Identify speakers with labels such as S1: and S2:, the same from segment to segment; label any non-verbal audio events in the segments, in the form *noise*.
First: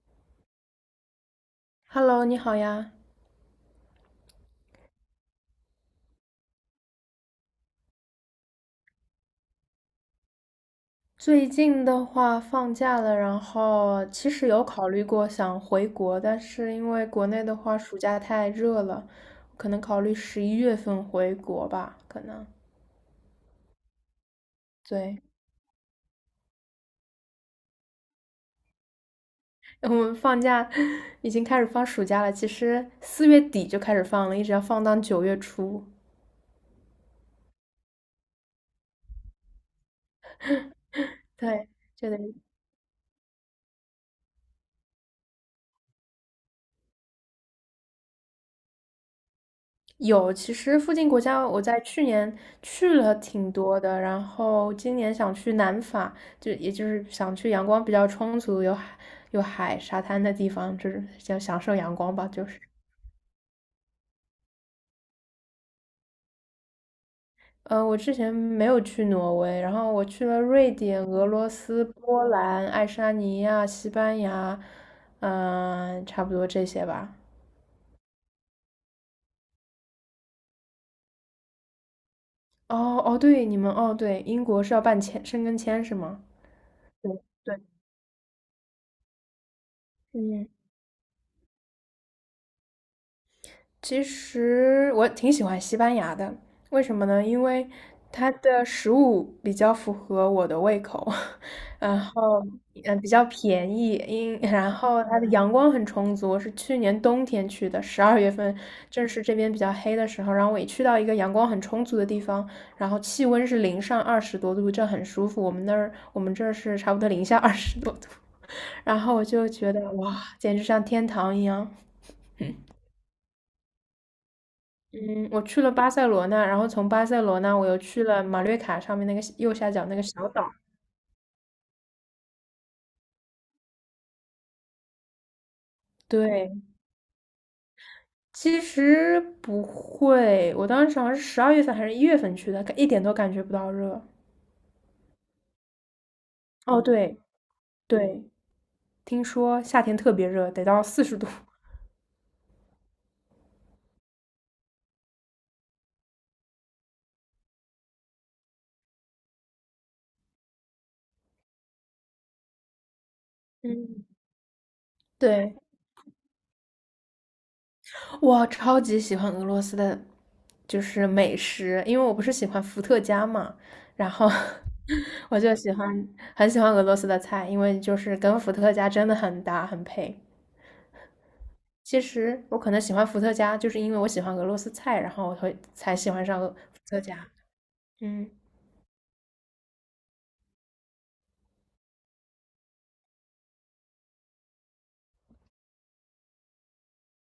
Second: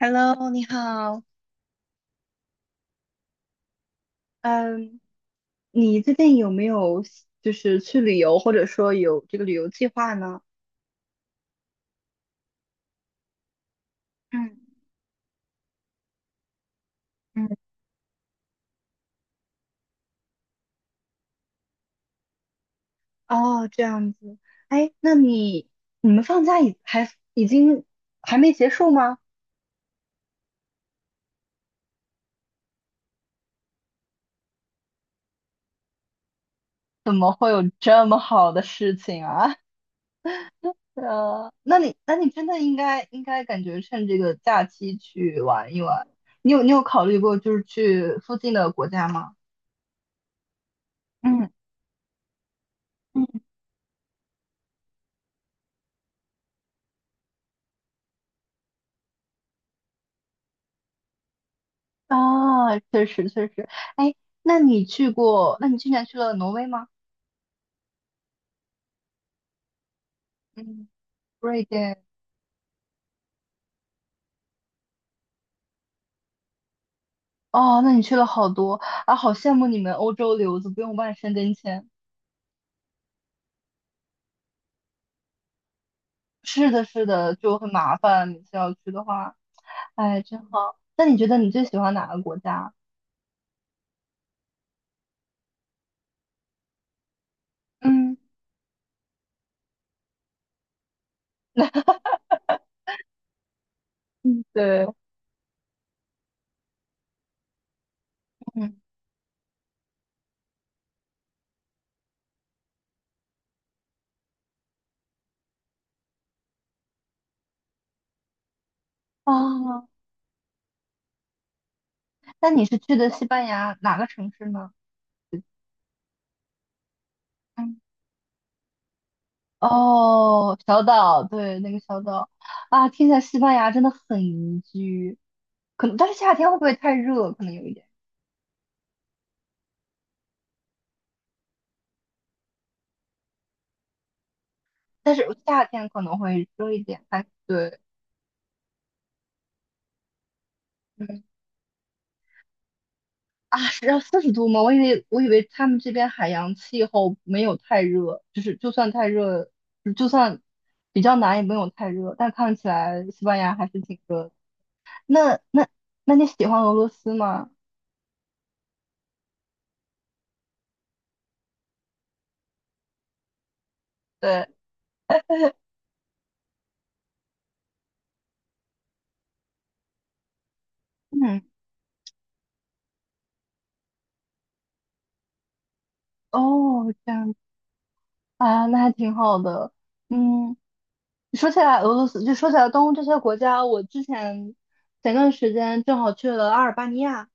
S1: Hello，你好。
S2: Hello，你好呀。
S1: 嗯，你最近有没有就是去旅游，或者说有这个旅游计划呢？
S2: 最近的话放假了，然后其实
S1: 嗯
S2: 有考虑过想回国，但是因为国内
S1: 嗯，
S2: 的话暑假太热了，可能考虑11月份回国吧，可能。
S1: 哦，这样子。哎，
S2: 对，
S1: 你们放假已经还没结束吗？
S2: *laughs* 我们放假已经开始放暑假了，其实4月底就开始放了，一直要放到9月初。
S1: 这么好的事情啊。呃，
S2: 对，
S1: 那你
S2: 就
S1: 那
S2: 等
S1: 你
S2: 于。
S1: 真的应该感觉趁这个假期去玩一玩。你有考虑过就是去附近的国家吗？
S2: 有，其实附近国家
S1: 嗯
S2: 我在去年去了
S1: 嗯，
S2: 挺多的，然后今年想去南法，就也就是想去阳光比较充足、有海、沙滩的地方，就是想享受阳光吧。就是，
S1: 啊，确实确实，哎，那你去过？那你去年去了挪威吗？
S2: 我之前没有去挪威，然后我去了瑞
S1: 嗯，
S2: 典、俄罗
S1: 瑞
S2: 斯、
S1: 典。
S2: 波兰、爱沙尼亚、西班牙，差不多这些吧。
S1: 哦，那你去了好多啊，好羡慕你们欧洲留子不用办申根签。
S2: 哦哦，对，哦对，英国是要办申根签是吗？
S1: 是的，是
S2: 对
S1: 的，就很麻烦，每次要去的话，哎，真
S2: 对，
S1: 好。那你觉得你最喜欢哪个国家？
S2: 其实我挺喜欢西班牙的，为什么呢？因为
S1: 嗯，
S2: 它的食物比较符合我的胃口，*laughs* 然后比较便宜，然
S1: 对，
S2: 后它的阳光很充足。我是去年冬天去的，十二月份
S1: 嗯，
S2: 正是这边比较黑的时候，然后我一去到一个阳光很充足的地方，然后气温是零上二十多度，这很舒服。我们这儿是差不多零下二十多度，*laughs* 然后我就觉
S1: 哦，
S2: 得哇，简直像天堂一样。
S1: 那你是去的西班牙哪个城市呢？
S2: 嗯，我去了巴塞罗那，然后从巴塞罗那我又
S1: 嗯。
S2: 去了马略卡上面那个右下角那个小岛。
S1: 哦，小岛，对，那个小岛啊，听起来西班牙真的很宜居，可能，但是夏天
S2: 对，
S1: 会不会太热？可能有一点，
S2: 其实不会，我当时好像是十二月份还是一月份去的，一点都感觉不到热。
S1: 但是夏天可能会热
S2: 哦，
S1: 一点，
S2: 对
S1: 但对，
S2: 对，听说夏天特别热，得到四十
S1: 嗯
S2: 度。
S1: 是要40度吗？我以为他们这边海洋气候没有太热，就是就算太热，就算比较难也没有太热，但看起来西班牙还是挺
S2: 嗯，*laughs*
S1: 热的。那
S2: 对，
S1: 那那你喜欢俄罗斯吗？
S2: 我超级喜欢俄罗斯的，就是美食，因为我不是喜欢伏特加嘛，然后
S1: 对，
S2: *laughs* 我就
S1: *laughs*
S2: 喜欢很喜欢俄罗斯的菜，因为就是跟伏特加真的很搭很配。
S1: 嗯，
S2: 其实我可能喜欢伏特加，就是因为我喜欢俄罗斯菜，然后我才喜欢上伏
S1: 哦，
S2: 特
S1: 这
S2: 加。
S1: 样。
S2: 嗯，
S1: 啊，那还挺好的。嗯，说起来俄罗斯，就说起来东欧这些国家，我之前前段时间正好去了阿尔巴尼亚，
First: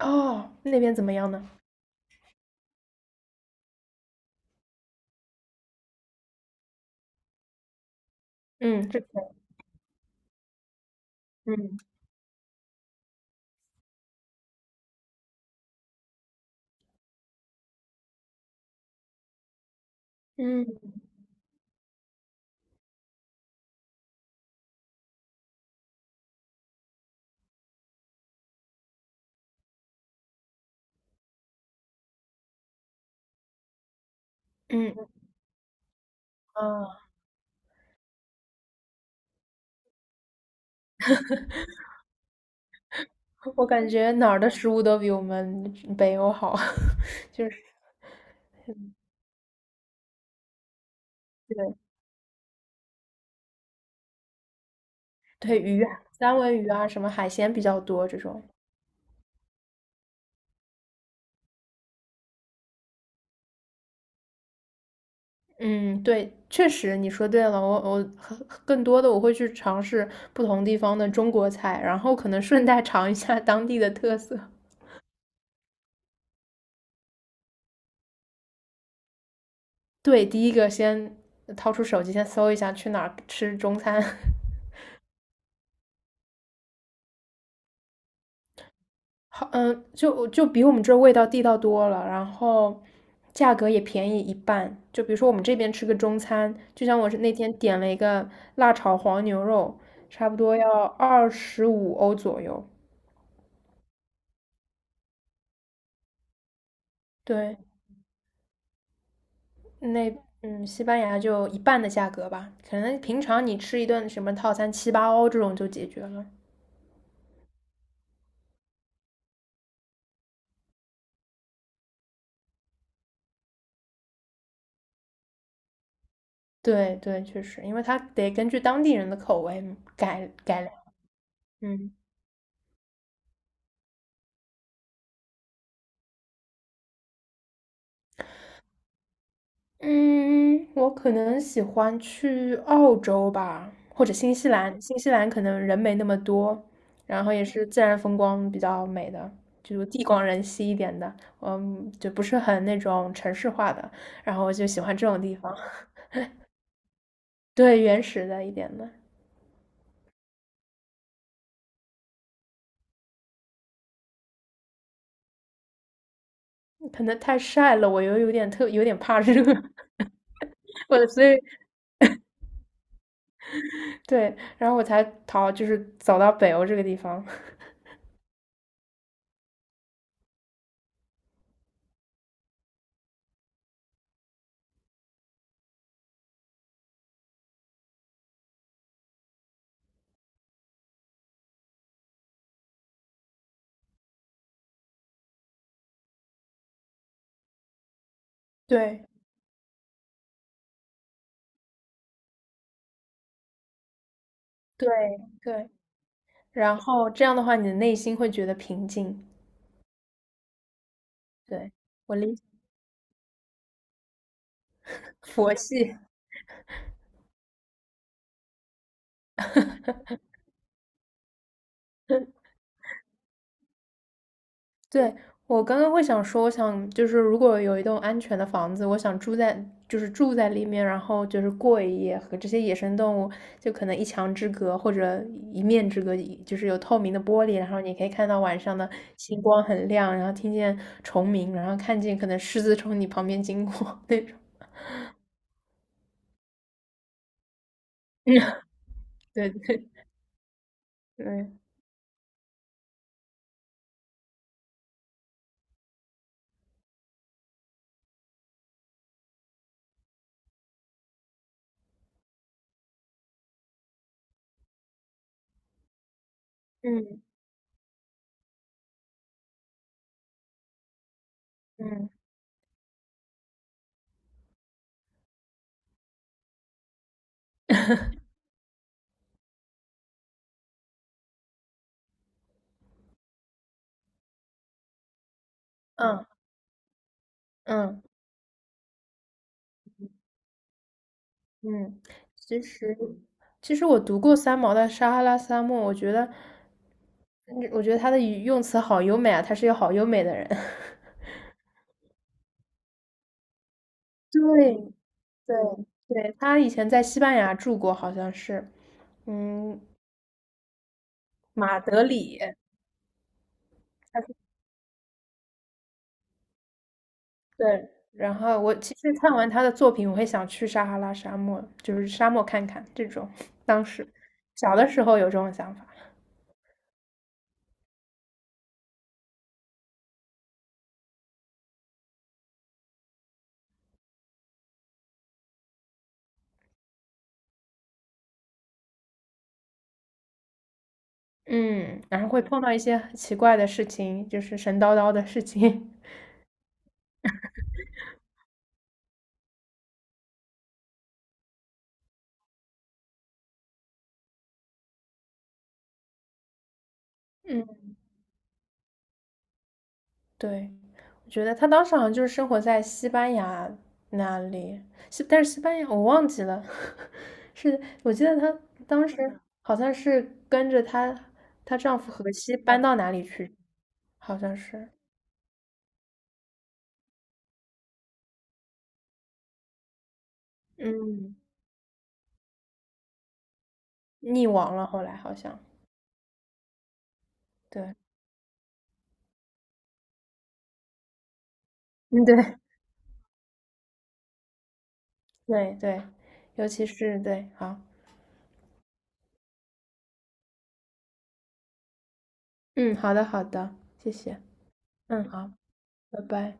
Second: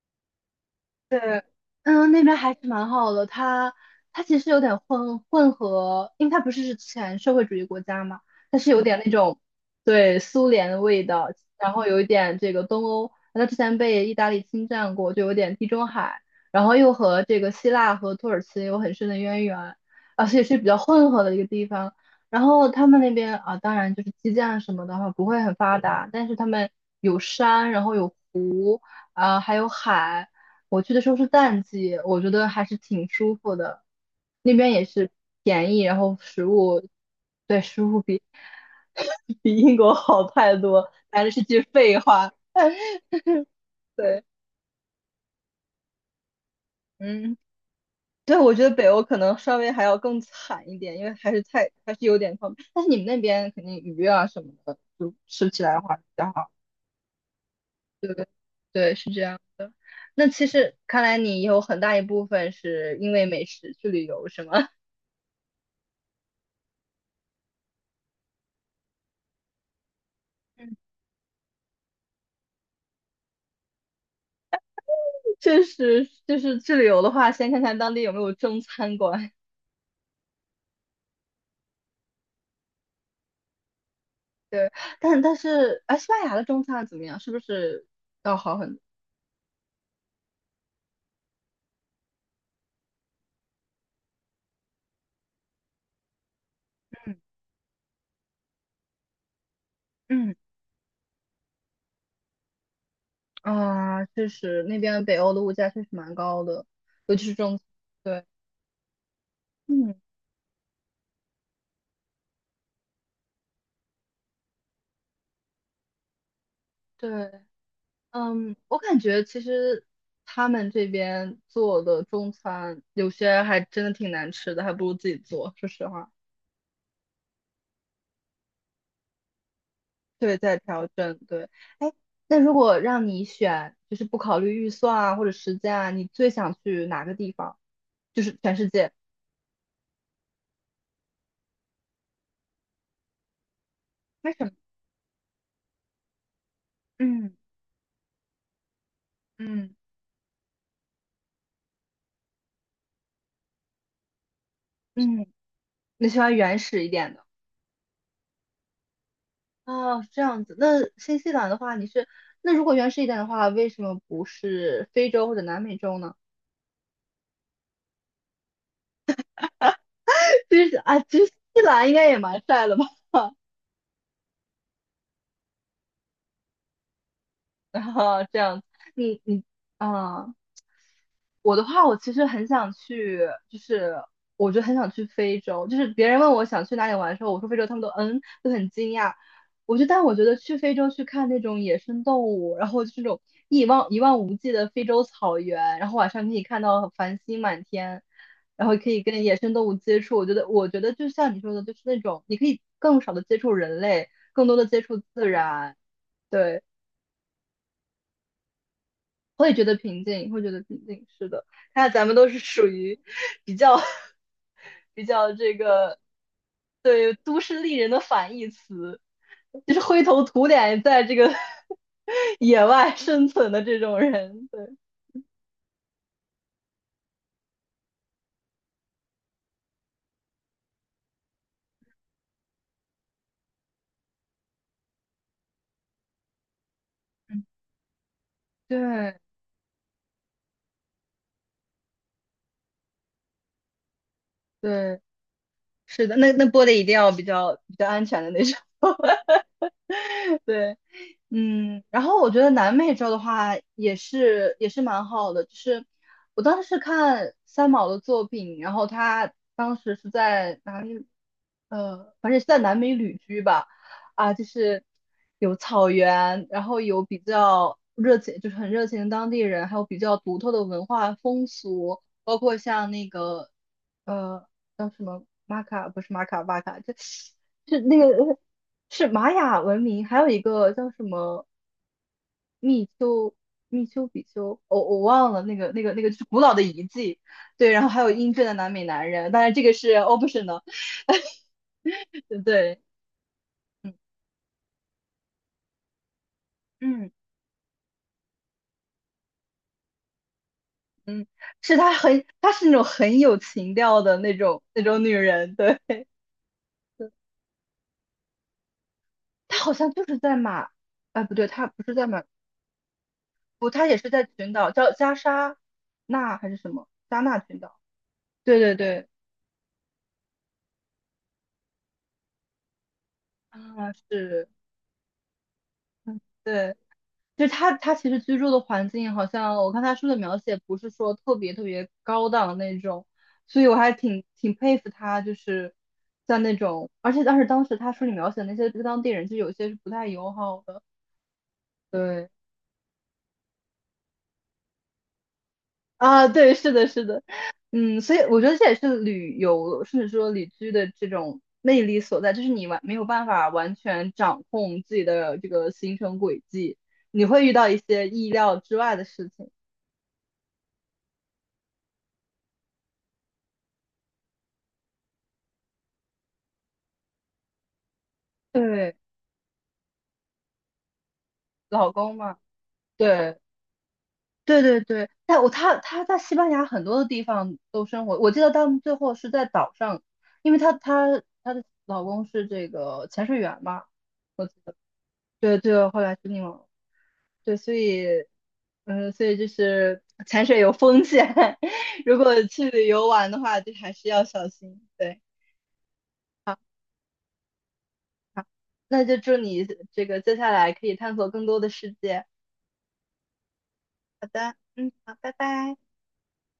S2: 哦，那边怎么样
S1: 对，
S2: 呢？
S1: 嗯，那边还是蛮好的。它其实有点混合，因为它不是之前社会主义国家嘛，它是有
S2: 嗯，这
S1: 点那
S2: 边，
S1: 种对苏联的味道，然后
S2: 嗯
S1: 有一点这个东欧，它之前被意大利侵占过，就有点地中海，然后又和这个希腊和土耳其有很深的渊源，而且是比较
S2: 嗯
S1: 混合的一个地方。然后他们那边啊，当然就是基建什么的话不会很发达，但是他们有山，然后有湖，啊、还有海。我去的时候是淡季，我觉得还是挺舒服的。那边也
S2: 嗯
S1: 是便宜，然后食物，
S2: 啊，
S1: 对，食物比 *laughs* 比英国好太多，但是是句废话。*laughs*
S2: 我感觉
S1: 对，
S2: 哪儿的食物都比我们北欧好，*laughs*
S1: 嗯，
S2: 就是
S1: 对，我觉得北欧可能稍微还要更惨一点，因为
S2: 对
S1: 还是有点方便但是你们那边肯定鱼啊什么的，就吃
S2: 对
S1: 起来的
S2: 鱼
S1: 话
S2: 啊
S1: 比较
S2: 三
S1: 好。
S2: 文鱼啊，什么海鲜比较多
S1: 对
S2: 这
S1: 对
S2: 种。
S1: 对，是这样的。那其实看来你有很大一部分是因为美食去旅游，是吗？
S2: 嗯，对，确实你说对了，我我很更多的我会去尝试不同地
S1: *laughs*
S2: 方的中国菜，然后可能顺带尝一下当地的特色。
S1: 确实，就是去旅游的话，先看看当地有没有中餐馆。*laughs*
S2: 对，第一个先掏出手机，先搜一下去哪儿吃中餐。
S1: 对，但是，哎，西班牙的中餐怎么样？是不是要好很多？
S2: 好，嗯，就比我们这味道地道多了，然后价格也便宜一半。就比如说我们这边吃个中餐，就像我是那天点了一个辣炒黄牛肉，差
S1: 嗯，
S2: 不多要25欧左右。
S1: 啊，确实，那边北欧的物价确实蛮高的，尤其是中
S2: 对，
S1: 餐。对，嗯，
S2: 那西班牙就一半的价格吧，可能平常你吃一顿什么套餐七八欧这种就解决了。
S1: 对，嗯，我感觉其实他们这边做的中餐有些还真的挺难吃的，还不如自己做。说实话。
S2: 对对，确实，因为它得根据当地人的口味改
S1: 对，在
S2: 改良。
S1: 调整，对。
S2: 嗯
S1: 哎，那如果让你选，就是不考虑预算啊或者时间啊，你最想去哪个地方？就是全世界？
S2: 嗯，我可能喜欢去澳洲吧，或者
S1: 为
S2: 新
S1: 什
S2: 西
S1: 么？
S2: 兰。新西兰可能人没那么多，然
S1: 嗯
S2: 后也是自然风光比较美的，
S1: 嗯
S2: 就地广人稀一点的，就不是很那种城市化的。然后我就喜欢这种
S1: 嗯，
S2: 地方，*laughs*
S1: 你喜欢原始一点的？
S2: 对，原始的一点的。
S1: 哦，这样子。那新西兰的话，你是，那如果原始一点的话，为什么不是非洲或者南美洲呢？
S2: 可能太晒了，我又有点怕热，*laughs*
S1: *laughs* 其实啊，
S2: 我
S1: 其
S2: 所
S1: 实
S2: 以
S1: 新西兰应该也蛮帅的吧？
S2: 对，然后我才逃，就是走到北欧这个地方。*laughs*
S1: *laughs* 然后这样子，你啊。我的话，我其实很想去，就是我就很想去非洲。就是别人问我想去哪里玩的时候，我说非洲，他们都很惊讶。但我觉得去非洲去看那种野生动物，然后就是那种一望无际的非洲草原，然后晚上可以看到繁星满天，然后可以
S2: 对
S1: 跟野生动物接触。我觉得就像你说的，就是那种你可以更少的接触人类，更多的接
S2: 对
S1: 触自
S2: 对。
S1: 然。对。
S2: 然后这样的话，你的内心会觉得平静。
S1: 会觉得平静，会觉得平静。是的，
S2: 对，
S1: 看来咱们
S2: 我
S1: 都
S2: 理
S1: 是
S2: 解，
S1: 属于比较 *laughs* 比较这
S2: 佛系。
S1: 个
S2: *laughs*
S1: 对都市丽人的反义词，就是灰头土脸在这个 *laughs* 野外生存的这种人。对
S2: 对，我刚刚会想说，我想就是如果有一栋安全的房子，我想住在里面，然后就是过一夜，和这些野生动物就可能一墙之隔或者一面之隔，就是有透明的玻璃，然后你可以看到晚上的
S1: 对
S2: 星光很亮，然后听见虫鸣，然后看见可能狮子从你旁边经过 *laughs* 那种。
S1: 对，是的，那播的一定要比较安全的那种。
S2: *laughs* 对对
S1: *laughs* 对。
S2: 对，
S1: 然后我觉得南美洲的话也是蛮好的，就是我当时是看三毛的作品，然后他当时是在哪里？反正是在南美旅居吧，啊，就是有草原，然后有比
S2: 嗯
S1: 较热情，就是很热情的当地人，还有比较独特的文化风
S2: 嗯
S1: 俗，
S2: 嗯
S1: 包括像那个呃叫什么玛卡，不是玛卡巴卡，这是
S2: *laughs*
S1: 玛雅文明，还有一个叫什么密丘密丘比丘，我忘了那个就是
S2: 嗯。
S1: 古老的遗迹，对，然后还
S2: 嗯
S1: 有英俊的南美男人，当然这个是 optional，
S2: 嗯，
S1: *laughs* 对
S2: 其
S1: 对，
S2: 实其实我
S1: 嗯
S2: 读过三毛的《撒哈拉沙漠》，
S1: 嗯
S2: 我觉得他的语用词好优美啊，他是一个好优美的人。*laughs*
S1: 嗯，她是那种很有情调的那种那
S2: 对
S1: 种女人，
S2: 对
S1: 对，
S2: 对，他以前在西班牙住过，好像是，
S1: 她好
S2: 嗯，
S1: 像就是在马，哎不对，她
S2: 马
S1: 不是
S2: 德
S1: 在马，
S2: 里，
S1: 不，她也是
S2: 他
S1: 在
S2: 是
S1: 群岛叫加沙那还是什么加纳群岛，
S2: 对。然
S1: 对
S2: 后我
S1: 对
S2: 其
S1: 对。
S2: 实看完他的作品，我会想去撒哈拉沙漠，就是沙漠看看这种。当
S1: 啊，
S2: 时
S1: 是，
S2: 小的时候有这种想法，
S1: 对，就是他其实居住的环境，好像我看他书的描写不是说特别特别高档那种，所以我还挺佩服他，就是像那种，而且当时他书里描写的那些当地人，就有些是不太友好的，
S2: 嗯，然
S1: 对，
S2: 后会碰到一些很奇怪的事情，就是神叨叨的事情。
S1: 啊，对，是的，是的，所以我觉得这也是旅游，甚至说旅居的这种魅力所在，就是你没有办法完全掌控自己的这个行程轨迹，你会遇
S2: 嗯，
S1: 到一些意料之外的事情。
S2: 对，我觉得她当时好像就是生活在西班牙那里，但是西班牙我忘记了，*laughs* 是我记得她
S1: 对，
S2: 当时好像是跟着她
S1: 老
S2: 丈夫
S1: 公
S2: 荷
S1: 嘛，
S2: 西搬到哪里
S1: 对，
S2: 去，好像
S1: 对对
S2: 是，
S1: 对，但他在西班牙很多的地方都生活，我记得他们最后是在岛上，因为他他
S2: 嗯，
S1: 他的老公是这个潜水员嘛，我
S2: 溺
S1: 记得，
S2: 亡了，后来好
S1: 对
S2: 像，
S1: 对，后来是那种，对，所
S2: 对，
S1: 以，嗯，所以就是潜水有风险，*laughs* 如
S2: 嗯，
S1: 果
S2: 对，
S1: 去旅游玩的话，就还是要小心，对，
S2: 对对，
S1: 好，
S2: 尤其是对，好，
S1: 好，那就祝你这个接下来可以探索更多的世界，
S2: 嗯，好的好的，谢
S1: 好
S2: 谢，
S1: 的，嗯，好，
S2: 嗯，
S1: 拜
S2: 好，
S1: 拜。
S2: 拜拜。